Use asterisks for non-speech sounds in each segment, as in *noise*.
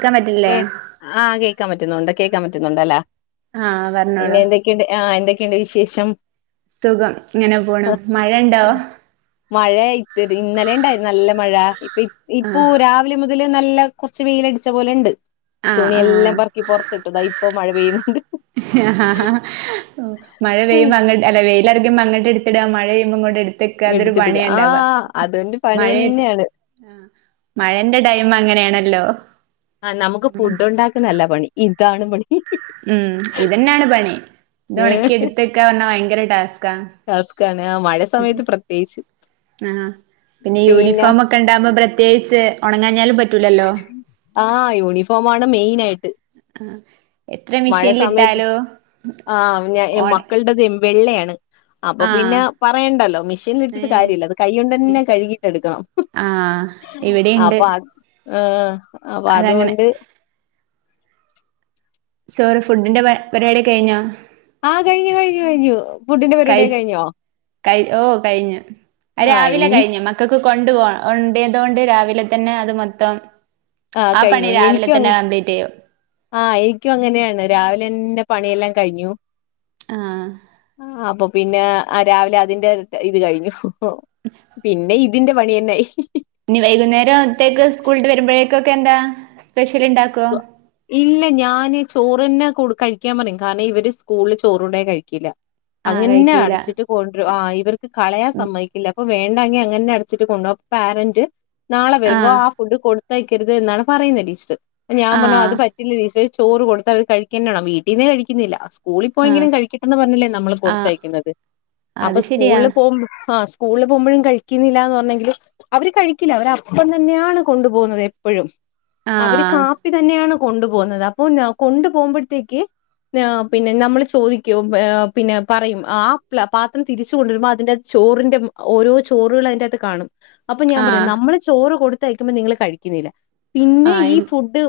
ക്കാൻ പറ്റില്ലേ കെ ആഹ് കേക്കാ പറ്റുന്നുണ്ട് കേക്കാ പറ്റുന്നുണ്ട് ലേ ആഹ് പിന്നെ പറഞ്ഞോളൂ എന്തൊക്കെണ്ട് ആഹ് എന്തൊക്കെണ്ട് വിശേഷം സുഖം ങ്ങനെ പോണ് മഴണ്ടോ മഴ ഇത് പി ഇപ്പൊ ആഹ് രാവിലെ മുതലെ നല്ല കുറച്ച് വെയിലടിച്ച പോലെണ്ട് തുണിയെല്ലാം ആഹ് പെർക്കി പുറത്തിട്ടുതാ ഇപ്പ മഴ പെയ്യുന്നുണ്ട് ആഹ് മഴ പെയ്യുമ്പ അങ്ങ ത്തക്കാ അതൊരു എടുത്തിട്ടില്ല പണിയണ്ടാവ ആഹ് അതുകൊണ്ട് പണി മഴയത്ത് തന്നെയാണ് ആഹ് മഴന്റെ ടൈം അങ്ങനെണല്ലോ ആ നമുക്ക് ഫുഡ് ഉണ്ടാക്കണല്ല പണി ഇതാണ് പണി ഹ് ഉം ഇതന്നെയാണ് പണി ഇത് ഏഹ് ഒണക്കി ട്ത്തക്കാ പറഞ്ഞ വയങ്കര ടാസ്ക ടാസ്കാണ് ആ മഴ ച ആഹ് പിന്നെ യൂനിഫോമൊക്കെ ണ്ടാവുമ്പോ പ്രത്യേകിച്ച് ഒന്നങ്ങാഞ്ഞാലും പറ്റൂലല്ലോ ആണ് മെയ്ൻ എത്ര മഴ സമയത്ത് മെഷീനിലിട്ടാലും ആഹ് ഞാ ഓണ മക്കൾത് വെള്ളയാണ് അപ്പൊ പിന്നെ ആഹ് പറയണ്ടല്ലോ മിഷീനിൽ ഏ ഇട്ടിട്ട് കാര്യല്ല അത് കൈയൊണ്ടന്നെ കഴുകീട്ടെടുക്കണം ആഹ് ഇവിടെയുണ്ട് അപ്പൊ അത് ഹ് അപ്പൊ അതങ്ങനെ അതോണ്ട് സോറി ഫുഡിന്റെ പര് പരിപാടിയൊക്ക കഴിഞ്ഞോ ആഹ കഴിഞ്ഞു കഴിഞ്ഞു കഴിഞ്ഞു ഫുഡിന്റെ കൈ പരിപാടിയൊക്കെ കഴിഞ്ഞോ കൈ ഓ കഴിഞ്ഞു ആ രാവിലെ ഇനി കഴിഞ്ഞു മക്കൾക്ക് സ്‌കു കൊണ്ടു പോ ണ്ട്യ തോണ്ട് രാവിലെ തന്നെ അത് മൊത്തം ആ പണി രാവിലെ തന്നെ കംപ്ലീറ്റയ്യും ആഹ എൻക്കും അങ്ങനെയണ് രാവിലെ ന്നേ പണിയെല്ലാം കഴിഞ്ഞു ആഹ ഒ അപ്പൊ പിന്നെ ആ രാവിലെ അതിന്റെ ഇ ഇത് കഴിഞ്ഞു ഹ് പിന്നെ ഇ തിന്റെ പണിയന്നെഅയി ഇനി വൈകുന്നേരം ത്തേക്ക് സ്കൂളിട്ട് വരുമ്പോഴേതേക്ക് ന്താ സ്പെഷ്യൽ ഇണ്ടാക്ക ഇല്ല ഞാന് ചോറ്ന്നെ കൊട് കഴിക്കാൻ പറയും കാരണം ഇവര് സ്കൂളില് ചോറണ്ടയ കഴികില്ല ആഹ് അങ്ങനേ കഴിക്കൂല അടച്ചിട്ട് കൊണ്ട്രും ആ് ഇവർക്ക് കളയാൻ സമ്മയ്ക്കില്ല വേണ്ടങ്കി അങ്ങനേ അടച്ചിട്ട് കൊണ്ടോരു പാരന്റ് നാളെ വരുമ്പോ ആഹ് ആ ഫുഡ് കൊടു കരുത് ന്നാണ് പറയുന്ന് ടീച്ചർ അപ്പൊ ഞാ പർഞ്ഞു ആഹ് അ ച്ചറെ ചോറ് കൊടുത്ത അവര് കഴിക്കന്നെണം വീട്ടീന്നെ കഴിക്കുന്നില്ല സ്കൂളി ആഹ് പോയെങ്കിലും കഴിക്കട്ടന്ന് പറഞ്ഞല്ലേ നമ്മള് ആഹ് കൊടുത്തയക്കുന്നത് അത് അപ്പൊ ശരിയാ സ്കൂളിൽ പോകുമ്പോ ആ സ്കൂ സ്കൂളിപോകുമ്പോഴും കഴിക്കുന്നില്ല ന്ന് പറഞ്ഞെങ്കില് അവര് കഴിക്കില്ല അവര് അപ്പം തന്നെയാണ് കൊണ്ടു പോകുന്നത് എപ്പോഴും അവര് ആഹ് കാപ്പി തന്നെയാണ് കൊണ്ടു പോകുന്നത് അപ്പൊ ഞ കൊണ്ടു പോകുമ്പോഴത്തേക്ക് പിന്നെ അ പിന്നെ നമ്മൾ ചോദിക്കും ആ പിന്നെ പറയും ആ് പാത്രം തിരിച്ച കൊണ്ടുവരുമ്പോ അതിന്റെ ചോ ചോറിൻ്റെ ഓരോ ചോറോള് അതിൻ്റകത്ത് കാണും അപ്പൊ ഞാൻ പറയുന്നു ആഹ് നമ്മള് ചോറ് കൊടുത്തയക്കുമ്പോ നിങ്ങള്ൾ കഴിക്കുന്നില്ല പിന്നെ ഈ ആഹ് ഫുഡ്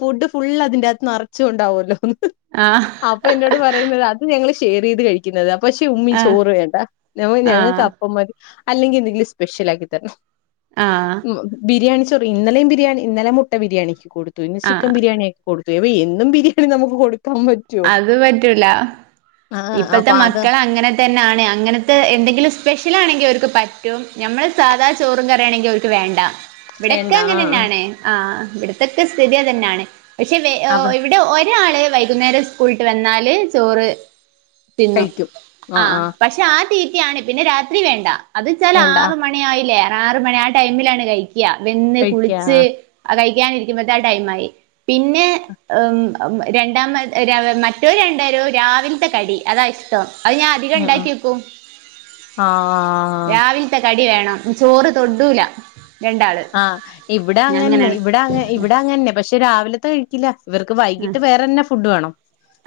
ഫുഡ് ഫുൾ അതിന്റെകത്ത് നിറച്ചുകൊണ്ടാവുമല്ലോന്ന് ആഹ് അപ്പൊ എന്നോട് പറയുന്നത് അത് ഞങ്ങള് ചറിയ്ത് കഴിക്കുന്നത് പക്ഷേ ഉമ്മി ആഹ് ചോറ് വേണ്ട മ്മ ഞങ്ങൾക്ക് ആഹ് അപ്പമാതി അല്ലെങ്കിൽ എന്തെിലും സ്പെശ്യാൽ ആക്കി തരണം. ആഹ് ബിരിയാണി ബിരിണി ഇന്നലെ മുട്ട ബിരിയാണിക്ക് കൊടുത്തു ക്ക ആഹ് ബിരിയാണിയക്ക കൊടുത്തു അ എന്നും ബിയാണി നമുക്ക് കൊടു അത് പറ്റൂല ആഹ് ഇപ്പഴത്തെ അപ്പൊ അത് മക്കൾ അങ്ങനെ തന്നൊണ് അങ്ങനത്തെ എന്തെങ്കിലും സ്യ ലാണെങ്കിൽ അവർക്ക് പറ്റും നമ്മൾ സാധാ ചോറും കറി ആണെങ്കിൽ അവർക്ക് വേണ്ട ഇവിടൊക്കെ വേണ്ട അങ്ങനെ ആഹ് ആഹ് തന്നെയാണ് ആ ഇവിടത്തക്കെ സ്ഥിതി അതന്നെയാണ് പക്ഷെ അവ ഇവിടെ ഒരാളെ വൈകുന്നേരം സ്കൂളട്ട് വന്നാല് ചോറ് തിന്നു കഴിക്കും ആ ആഹ് ആഹ് പക്ഷെ ആ തീറ്റയാണ് പിന്നെ രാത്രി വേണ്ട അത് വെച്ചാൽ വേണ്ട ആറ മണി ആയില്ലേ ആറ മണി ആ ടൈമിലാണ് കഴിക്കും വെന്ന് കഴിക്ക കുളിച്ച് ആഹ് ക ആ ടൈ ആയി. പിന്നെ രണ്ടാമ മറ്റവരു രണ്ടരും രാവിലത്തെ കടി അതാ ഇഷ്ടം അത് ഞാൻ അധികം ആഹ് ഉണ്ടാക്കി വെക്കൂ ആഹ് രാവിലത്തെ കടി വേണം ചോറ് തൊടുല ആഹ് ഇവിടെ അങ്ങനെ ഇവിടെ അ ഇവിടെ അങ്ങന്നെ പക്ഷെ രാവിലത്തെ കഴിക്കില്ല ഇവർക്ക് വൈകിട്ട് വേറെന്ന ഫുഡ് വേണം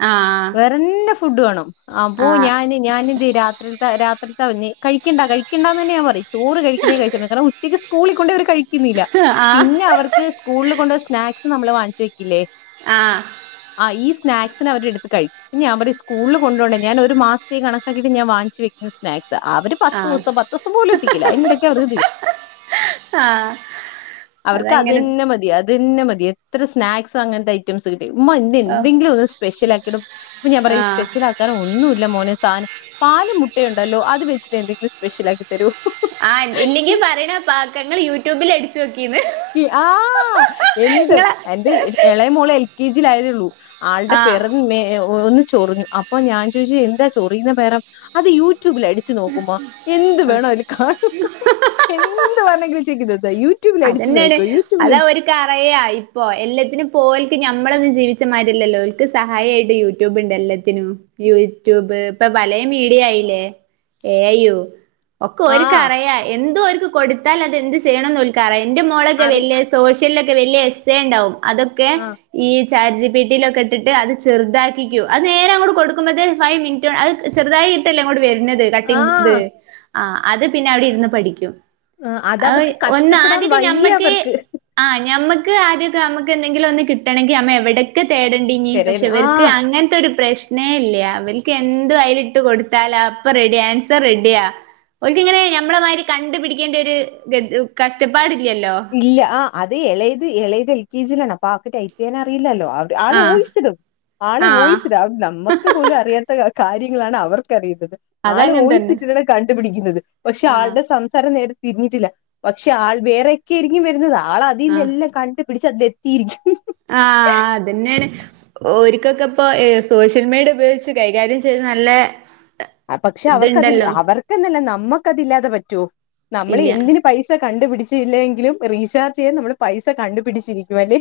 ആ വേറെന്ന ഫുഡ് വേണം ആ പോ ഞാന് ഞാനെന്ന്ത് രാത്രിത്തെ രാത്രിത്ത കഴിക്കണ്ട കഴിക്കണ്ടാന്ന് തന്നെ ഞാൻ പറ ചോറ് കഴിക്കുന്നഴിച്ച കണംച്ചക്ക് സ്കളിൽണ്ട് അവ ന്നില്ല ആ പിന്നെ അവർക്ക് സ്കൂളിൽ കൊണ്ട് സ്നാക്സ് നമ്മള് വാങ്ങിച്ചു വെക്കില്ലേ ആ ആ ഈ സ്നാക്സിന് അവരെ എടുത്ത് കഴിക്കും പിന്ന ഞൻ പറ സ്കൂളിൽ കൊണ്ട ഞാൻ ഒരു മാസത്തെ കണക്കാക്കിട്ട്ഞാൻ വാങ്ങിച്ച് വചാ സ്നക്സ് പക്ഷ അവര് ആ പത്ത് ദിവസം പത്ത് ദിവസം പോലും എത്തിക്കില്ല അതിനിടക്ക് അവറുതി ആ അവർക്ക് അതങ്ങനെ അതനെ മതി അതനെ മതി എത്ര സ്നാക്സും അങ്ങനത്തെ ഐറ്റംസ് കി ഉമ്മ ഇന്ന് എന്തെങ്കിലും ഒന്ന് സ്പെഷ്യൽ ആക്കിടുംപ്പൊ ഞാൻ പറയാ ആ സ്പെഷ്യൽ ആക്കാൻ ഒന്നും ഇല്ല മോനെ സാധനം പാല് മുട്ടയുണ്ടല്ലോ അത് വച്ചി്ട്ടെന്തെങ്കിലും സ്പെഷ്യൽ ആക്കി തരോ ആ ഇല്ലെങ്കിൽ പറയണ പാക്കങ്ങൾ യൂട്യൂബിൽ അടിച്ചു വെക്ക ആ എന്ത് ഇങ്ങള എന്റെ ഇളയ മോളെ എൽ കെ ജിയില ആയതേള്ളൂ ആളുടെ ആഹ് പിറന്ന് മേ ചൊറിഞ്ഞു അപ്പൊ ഞാൻ ചോയിച്ചു എന്താ ചോറിയുന്ന *unintelligible* അത് യൂ യുട്യൂബിൽ അടിച്ച് നോക്കുമ്പോ എന്ത് വേണോ അതിൽ കാണും എന്ത് വേണെങ്കിലും ചെക്കയ് യൂട്യൂബില് അടി തെന്നെയാണ് അതവര്ക്കറിയാ ഇപ്പോ എല്ലത്തിനുപ്പോല് ഞമ്മളൊന്നും ജീവിച്ചമാരില്ലല്ലോ ഒല്ക്ക് സഹായിയായിട്ട് യൂട്യൂബ്ണ്ട് എല്ലത്തിനും യൂട്യൂബ് ഇപ്പൊ പലേ മീഡിയ ആയില്ലേ എഐയു ഒക്കെ ആ ഒര്ക്കറിയ എന്തോവര്ക്ക് കൊടുത്താൽ അത് എന്ത് ചെയ്യണന്ന് ഒല്ക്കറിയ് എന്റെ മോളൊക്കെ അറി വല്ല്യ സോഷ്യലൊക്കെ വല്യാ എസ്എ ഇണ്ടാവും അതൊക്കെ ആഹ് ഈ ചാറ്റ്ജിപിട്ടിലൊക്കെ ഇട്ട്ട്ട് അത് ചെറുതാക്കിക്കൂ അത് നേരെ അങ്ങട്ട് കൊടുക്ക്മ്പോത്തേന് ഫൈവ് മിനിറ്റൊ അത് ചെറ്തായി ക്കിട്ടല്ലേ ഇങ്ങോട്ട് വര് ന്നത് കട്ടിങ്‌ ത് ആഹ് അത് പിന്നെ അവിടെര്ന്ന് പഠിക്കും അഹ് അതവർക്ക് കഷ്ടപ്പെടാൻ ആദ്യക്കെ വയ്യ ഞമ്മക്ക് അവർക്ക് ആ ഞമ്മക്ക് ആദ്യൊക്കെ നമുക്ക് എന്തെങ്കിലൊന്ന് കിട്ടണെങ്കി നമ്മ എവിടെക്കെ തേടേണ്ടിനി പക്ഷെ പെരേന്ന് ഇവര്ക്ക് ആഹ് അങ്ങനത്തെൊര് പ്രശ്നേല്ല അവല്ക്ക് എന്ത് അയിലിട്ട് കൊട്ത്താലപ്പൊ റെഡ്യാ ആൻസർ റെഡിയാ ഓല്ക്ക്ങ്ങനെ ഞമ്മളെമ്മാരി കണ്ട്പിടിക്കേണ്ടോര് ഗ കഷ്ടപ്പാട് ഇല്ല ആ അത് എളേത് എളേത് എൽ കെ ജിയിലാണ് അപ്പൊവക്ക് ടൈപ്പേയ്യാൻ അറീലല്ലോ അവ ആള് ആഹ് വോയിസ്ടും ആള് ആഹ് വോയിസ്ടും അവ നമ്മക്ക് പോലും അറിയാത്ത ക കാര്യങ്ങളാണ് അവർക്കറിന്നത് ആള് അതങ്ങനെ തന്നെ വോയിസിട്ടാണ് കണ്ട്പിടിക്ക്ന്നത് പക്ഷെ ആഹ് ആള്ടെ സംസാരം നേര തിരിഞ്ഞിട്ടില്ല പക്ഷെ ആൾ വേറെക്കെയിരിക്കും വര്ന്നത് ആൾ ആഹ് അതിന്നെല്ലാ കണ്ട് പിടിച്ച് അതില് എത്തിയിരിക്കും ഓര്കൊക്കെ ഇപ്പൊ ഏഹ് സോഷ്യൽ മീഡിയ ഉപയോഗിച്ച് കൈകാര്യം ചെയ്ത് നല്ല പക്ഷെ അവർക്കതി ഇതുണ്ടല്ലോ അവർക്കെന്നല്ല നമ്മക്കതില്ലാതെ പറ്റോ നമ്മളീ ഇല്ല എന്തിന് പൈസ കണ്ടുപിടിച്ചില്ലേങ്കിലും റീചാർജ്‌യ്യാന് നമ്മള് പൈസ കണ്ടു പിടിച്ചിരിക്കു അല്ലെ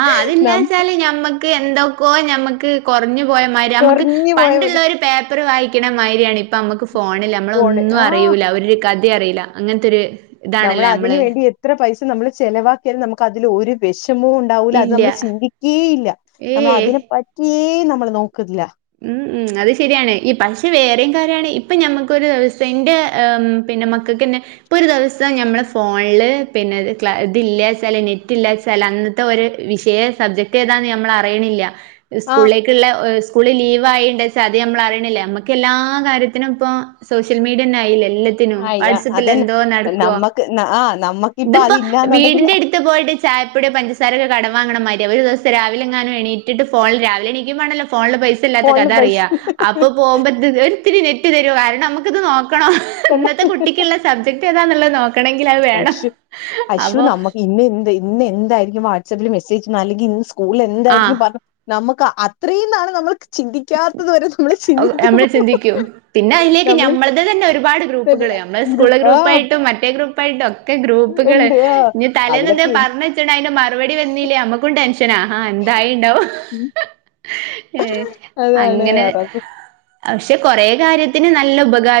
ആഹ് നം അതില്ലാച്ചാല് ഞമ്മക്ക് എന്തൊക്കോ ഞമ്മക്ക് കൊറഞ്ഞ് പോയമാരി നമ്മക്ക് കൊറഞ്ഞു പ പോയ പോലെ ണ്ട്ള്ളോര് പേപ്പറ് വായി *unintelligible* മാരിയാണ് ഇപ്പമ്മക്ക് ഫോണില് ഫോണ് നമ്മളൊന്നും ആഹ് അറിയൂല ഒര് കഥെ അറീല അങ്ങൻത്തൊര് നമ്മളതിന് വേണ്ടി എത്ര പൈസ നമ്മള് ചെലവാക്കിയാലും നമ്മക്ക് അതില് ഒര് വെശ മംണ്ടാവൂല അത് ഇല്ല നമ്മള് ചിന്തിക്കേയില്ല ഏയ് നമ്മളതിനെ പറ്റിയേ നമ്മള് നോക്ക്ല്ല ഉം ഉം അത് ശരിയാണ് ഇ പക്ഷെ വേറെം കാര്യാണ് ഇപ്പൊ ഞമ്മക്കൊര് സെന്റ് ഉം പിന്നെ മക്കക്കെന്നെ ഇപ്പൊരു ദിവസം ഞമ്മള് ഫോണ്ല് പിന്നെ ക്ല ഇതില്ലാച്ചാല് നെറ്റ് ഇല്ലാച്ച അന്നത്തെ ഒര് വിഷയെ സബ്ജെക്റ്റേതാ ഞമ്മളറീണില്ല ആഹ് സ്കൂളിലേക്ക്ള്ള ഒ സ്കൂള് ലീവായിണ്ട്ച്ചാ അത് നമ്മളറീണില്ല ഞമ്മക്കെല്ലാ കാര്യത്തിനും ഇപ്പൊ സോഷ്യൽ മീഡിയെന്നായിലെ എല്ലത്തിനും ആയി ആഹ് വാട്സ്പ്പിൽ അതന്നെ എന്തോ നടക്കൊ നമ്മക്ക് ആഹ് നമ്മക്കിപ്പ ഇത്പ്പോ അതില്ലാന്നുണ്ടെങ്കിൽ വീടിന്റെട്ത്ത് പോയിട്ട് ചായപ്പൊട്യോ പഞ്ചസാരൊക്കെ കടം വാങ്ങ്ണമാരിയ ഒരു ദിവസം രാവിലെങ്ങാനും എണീറ്റ്ട്ട് ഫോണ്ല് രാവിലെ എണിക്കുമ്പോണല്ലോ ഫോണില് പൈസ ഇല്ലാത്ത ഫോണില് പൈസ കഥറിയാ അപ്പൊ പോവുമ്പൊ ഇത് ഒര്ത്തിരി നെറ്റ് തരൊ കാരണം നമുക്ക്ത് നോ നോക്കണം കണ്ട ഇന്നത്തെ കുട്ടിക്ക്ള്ള സബ്ജെക്റ്റേതാന്ന്ള്ളേ നോക്കണങ്കിൽ അത് വേണം അശോ അശു അപ്പൊ നമുക്ക് ഇന്ന് എന്ത് ഇന്ന് എന്തായിരിക്കും വാട്സപ്പില് മെസ്സേജ് അല്ലെങ്കി ഇന്ന് ആഹ് സ്കൂളിലെന്തായിരിക്കും പറഞ്ഞേ നമ്മ ക്ക് അത്രേയുന്നാള് നമ്മള് ചിന്തിക്കാത്തത് വരെ ന ഞമ്മള് ചിന്തിക്ക്യും പിന്നെ അയിലേക്ക് നമ്മള് ഞമ്മളത് തന്നെ ഒര് പാട് ഗ്രൂപ്പുകള് ഞമ്മളെ സ്കൂളിലെ ഗ്രൂപ്പ് ആ ഗ്രൂപ്പായിട്ടും മറ്റെ ഗ്രൂപ്പായിട്ടൊ ക്കെ ഗ്രൂപ്പുകള് ഉണ്ട് ആ ഇനി തലേന്നെന്തെ അതിലൊക്കെ പറഞ്ഞ് വെച്ച്ണ്ടെ അയിന്റെ മറുപടി വെന്നീല്ലേ ഞമ്മക്കും ടെൻഷ ൻഷനാ ഹാ എന്തായിണ്ടാവും ഏഹ് അതാണ് അങ്ങനെ പക്ഷെ കൊറെ കാര്യത്തിന് നല്ല ഉപകാ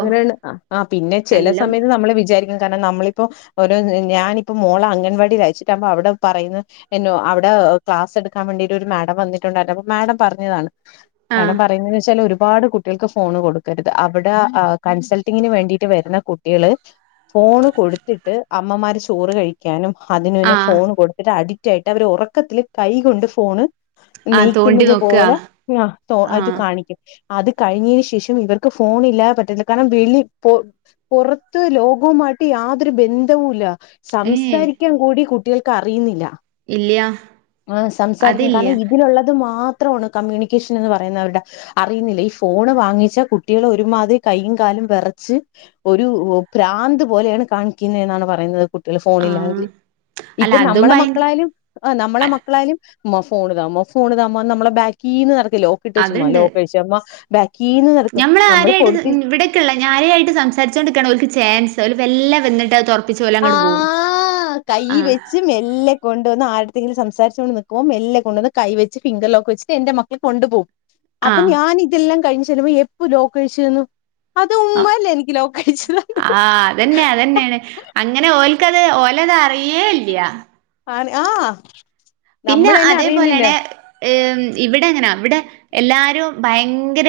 അങ്ങനേണ് ആ പിന്നെ ചെല സമയത്ത് നമ്മള് വിചാരി ക്കാണ്‌ നമ്മളിപ്പൊ ഒര് ഞാനിപ്പൊ മോളെ അംഗൻവാടിലയച്ചിട്ടാവുമ്പോ അവ്ടെ പറയ്ന്ന നോ അവ്ടെ ക്ലാസ്സ് എടുക്കാൻവേണ്ടീട്ട് ഒര് മാഡം വന്നിട്ട്ണ്ടായിരുന്നു അപ്പം മാഡം പറഞ്ഞതാണ് ആ മാഡം പറയുന്നെന്ന് വെച്ചാല് ഒരുപാട് കുട്ടികൾക്ക് ഫോണ് കൊട്ക്കരുത് അവ് ടെ കൺസൾട്ടിങ്ങ്ന് വേണ്ടീട്ട് വരുന്ന കുട്ട്യാള് ഫോണ് കൊട്ത്തിട്ട് അമ്മമാര് ചോറ് കഴിക്കാനും ആ അതിനുന് ഫോണ് കൊടുത്തിട്ട് അഡിക്റ്റായിട്ട് അവര് ഒറക്കത്തില് കൈകൊണ്ട് ഫോണ് ആ തോണ്ടി നീക്ക്ന്നത് നോക്കുക പോലെ ആഹ് ആ അത് കാണിക്കും അത് കഴിഞ്ഞീന് ശേഷം ഇവർക്ക് ഫോണ് ഇല്ലാതെ പറ്റതില്ല കാരണം വെളി പൊ പൊറത്ത് ലോകവുമായിട്ട് യാതൊരു ബന്ധവുമില്ല ഏ സംസാരിക്കാൻ കൂടി കുട്ടികൾക്ക് അറിയ്ന്നില്ല ഇല്ല ആഹ് സംസാരിക്കും അതില്ല കാരണം ഇതിലുള്ളത് മാ ത്രാണ് കമ്യൂണിക്കേഷൻ എന്ന് പറയുന്ന അവർടെ അറിയ്ന്നില്ല ഫോണ് വാങ്ങിച്ച കുട്ടീള് ഒ ഒരുമാതിരി കയ്യും കാലും വെറച്ച് ഒര് ഭ്രാന്ത് പോലേണ് കാണിക്ക്ന്നെന്നാണ് പറയുന്നത് കുട്ടിള് ആ അല്ല ഫോണില്ലാങ്കില്ഇപ്പൊ അതും നമ്മള ഭയ മക്കളായാലുംആഹാ നമ്മളെ മക്കളായാലും ഉമ്മ ഫോണ് താമ്മ ഫോൺ താമ്മ നമ്മളെ ബാക്കീന്ന് നടത്തല്ലെ ലോക്ക് ഇട്ട് വെച്ചുമ്മ അതുണ്ട് ലോക്കഴിച്ചാമ്മ കീന്ന് നിർത്തും താരെ ആയിട്ട്ത് ഇവിടെക്ക്ള്ള ഞാരെയായിട്ട് സംസാരിച്ചോണ്ട്ക്കാണ് ഓൽക് ചാൻസ് വെല്ല വന്ന്ട്ടത് തൊറ ആഹ് കയ്യ് ആഹ് വെച്ച് മെല്ലെ കൊണ്ട് വന്ന് ആൾ എന്തെങ്കിലും സംസാരിച്ചോണ്ട് നിക്ക്മ്പൊ മെല്ലെ കൊണ്ട് വന്ന് കൈ വെച്ച് ഫിംഗർ ലോക്ക് വെച്ച്ട്ട് എന്റെ മക്കള് കൊണ്ട്പോകും അപ്പൊ ആഹ് ഞാൻ ഇതെല്ല കഴിഞ്ഞ് ചെല്ലുമ്പൊ എപ്പൊ ലോക്കഴിച്ച്ന്ന് അത് ഉമ്മല്ലെ എനിക്ക് ലോക്കഴിച്ച് തന്ന് ആഹ് അതന്നെ അതന്നേണ് അങ്ങനെ ഓല്ക്കത് ഓലത് അറിയേല്ല ആഹ് പിന്നെ അതേപോലേണ് ഏ ഇവിടങ്ങനാ ഇവിടെ എല്ലാരുംഭയങ്കര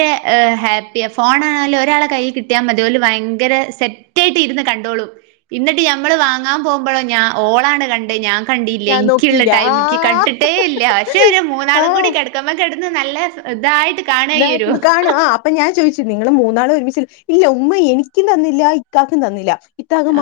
ഹാപ്പി ഫോണായാലും ഒരാളെകൈയിൽ കിട്ടിയാമതി ഓല് ഭയങ്കര സെറ്റായിട്ടിരുന്നുകണ്ടോളും എന്നിട്ടുഞമ്മളുവാങ്ങാൻ പോകുമ്പോളോ ഞാൻ ഓളാണ്കണ്ടേ ഞാൻ കണ്ടില്ല ഞാൻ എനിക്കുള്ള നോക്കിയില്ല ആ ടൈമ് കണ്ടിട്ടേയില്ലപക്ഷേ ഒരു മൂന്നാളും ആ കൂടി കിടക്കുമ്പംകിടന്നുനല്ലതായിട്ട് കാണും ആഅപ്പൊ ഞാൻ ചോദിച്ചു നിങ്ങളു മൂ മൂന്നാളുമൊരുമിച്ചിരുന്ന്, ഇല്ല ഉമ്മയെനിക്കും തന്നില്ല ഇക്കാക്കും തന്നില്ല.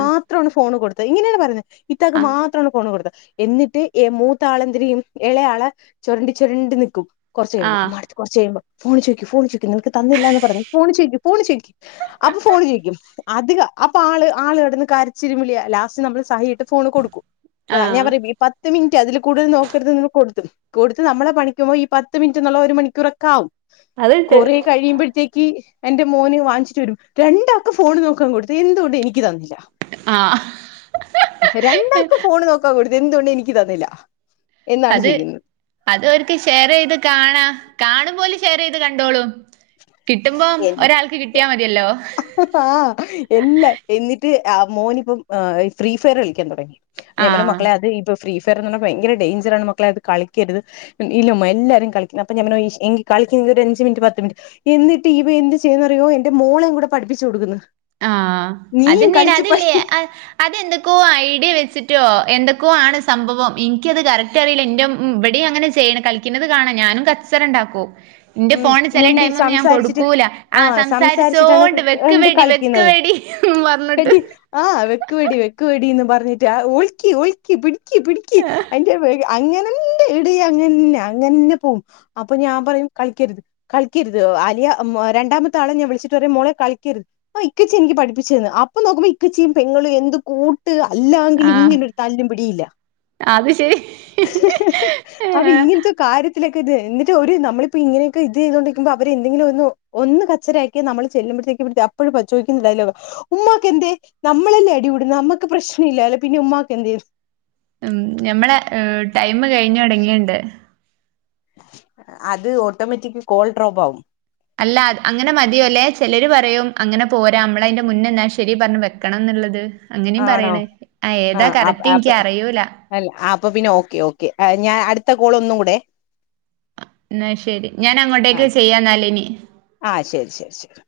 ആഹ് ഫോണ്കൊടുത്ത ഇങ്ങനെയാണു പറയുന്നത് ഇത്താക്കു ആഹ് മാത്രമാണ് ഫോണ് കൊടുത്തേ എന്നിട്ട് ഏ മൂത്താളെന്തെരിയും ഇളയാളെചൊരണ്ടി ചൊരണ്ടി നിൽക്കും കുറച്ചുകഴിയുമ്പോ മടുത്തു കുറച്ചു കഴിയുമ്പോ ഫോണ്ചോദിക്ക്, ഫോണ് ചോദിക്ക്, നിനക്ക് തന്നില്ലാന്ന് പറഞ്ഞ്. ഫോണു ചോദിക്ക് ഫോണുചോദിക്കും അപ്പൊ ഫോണ് ചോദിക്കും അധികം അപ്പൊ ആള് ആള് അവിടിരുന്ന് കരച്ചിലും വിളിയല്ലാ ഫോണു കൊടുക്കും ആഹ് ഞാൻപറയും ഈ പത്തു മിനി അതിൽക്കൂടുതൽ നോക്കരുതെന്ന്, കൊടുക്കും. കൊടുത്തു നമ്മടെ പണിക്കു പോം ഈ പത്തുമിനിറ്റെന്നുള്ള ഒരു മണിക്കൂറൊക്കെ ആകും. അതുണ്ട് കൊറെ കഴിയുമ്പോളത്തേക്ക് എന്റെ മോന്‌ വാങ്ങിച്ചിട്ടു വരും. രണ്ടാൾക്കും ഫോണ് നോക്കാൻ കൊടുത്തു എന്തുകൊണ്ടെനിക്കുതന്നില്ല. ആഹ് രണ്ടാൾക്കും ഫോണ് നോക്കാൻ കൊടുത്തു. എന്തുകൊണ്ടെനിക്കുതന്നില്ല. അത്, അതവർക്കു ഷെയർചെയ്തുകാണാം. കാണുംപോലെ ഷെയർചെയ്ത് കണ്ടോളൂ ആ എല്ലാമെന്നിട്ട് ആ, മോനിപ്പം ഫ്രീഫയർ കളിക്കാൻ തുടങ്ങി ആഹ് ഞമ്മുടെമക്കളെയതിപ്പം ഫ്രീഫയറെന്നുപറഞ്ഞാൽ ഭയങ്കരഡേഞ്ചറാണ് മക്കളെ അതുകളിക്കരുത്. ഇല്ലമ്മ എല്ലാവരും കളിക്കുന്നതാ അപ്പ ഞങ്ങള് ഈ കളി അഞ്ചുമിനിറ്റ് പത്തുമിനിറ്റ് എന്നിട്ട് ഇവനെന്തുചെയ്തെന്നറിയുമോയെന്റെ മോളേയും കൂടെ പഠപ്പിച്ചു കൊടുക്കുന്നു. കൊടുക്കുന്നു ആ അതനെയാണ് അതില്ലേ അതെന്തൊക്കെ ഐഡി വെച്ച് മറ്റെന്തൊക്കയോയാണ് സംഭവം. എനിക്കത് കറക്റ്ററിയില്ല എന്റെ ഇവിടെയുമങ്ങനെ ചെയ്യുന്ന കളിക്കുന്നതുകാണാം ഞാനാ ഞാനുംകച്ചറഉണ്ടാക്കും എന്റെ ഉം ഫോണ്ചില മുണ്ടി ടൈമൊന്നും ഞാൻ സംസാരിച്ചിട്ട് കൊടുക്കൂല ആ സംസാരിച്ചോണ്ട് ആ വെക്ക് വെടി ആ വെടി പറഞ്ഞിട്ട് വെടി ആ വെക്കുവെടി വെക്കു വെടീന്ന് പറ പറഞ്ഞിട്ടാഓൾക്കി ഓൾക്കി പിടിക്ക് പിടിക്ക് അതിന്റെ വേഗ അങ്ങനെയുണ്ടെടീയങ്ങനെയില്ലാ കളിക്കരുത്, കളിക്കരുത് വലിയ രണ്ടാമത്തെയാളെ ഞാൻ വിളിച്ചിട്ടു പറയുംമോളെ കളിക്കരുത് ഓ ഇക്കച്ചയെനിക്ക് പഠിപ്പിച്ചിരുന്നു. അപ്പൊ നോക്കുമ്പോളിക്കച്ചിയും പെങ്ങളും എന്ത്കൂ ട്ട് അല്ലാങ്കി ആഹ് ലിങ്ങനൊരു തല്ലും പിടിയില്ല. അത് ശെരി ത്തിലെക്കെത് എന്നിട്ട് ഒര് നമ്മളി പ്പ ഇങ്ങനെക്കെ ഇത് ചെയ്തൊണ്ടിരിക്കുമ്പോ അവരെന്തെങ്കിലുമൊന്ന് ഒന്ന് കച്ചരയാക്കിയ നമ്മള് ചെല്ലുമ്പഴത്തേക്കും *unintelligible* അപ്പഴും *unintelligible* പരിശോധിക്കുന്നുണ്ടായിരി, *unintelligible* ഉമ്മാക്കെന്തേ നമ്മളല്ലേ അടികൂടുന്നേ നമ്മക്ക് പ്രശ്നല്ലാലോ പിന്നെ ഉമ്മക്കെന്തേ ഉം ഞമ്മളെ ടൈമ് കഴിഞ്ഞൊട്ങ്ങീണ്ട് അത്ഓട്ടോമാറ്റിക് കോൾ ഡ്രോപ്പാവും അല്ല അങ്ങനെമതിയോല്ലേ ചെലോര് പ റയും അങ്ങനെ പോരാ അമ്മളയിന്റെ മുന്നേ ന്നെ ശെരി പർഞ്ഞ് വെക്കണം ന്ന്ള്ളത്. ആണോ ആ ആപ്പ് എനിക്ക് ആപ്പ് അറിയൂല അല്ല ആപ്പപിന്നെ ഓക്കെയോക്കെ അ ഞാൻ അട്ത്തകോളൊന്നുടെ. എന്നാ ശെരി ഞാനങ്ങോട്ടേക്ക് ചെയ്യാന്നാലിനി. ശെരി ശെരി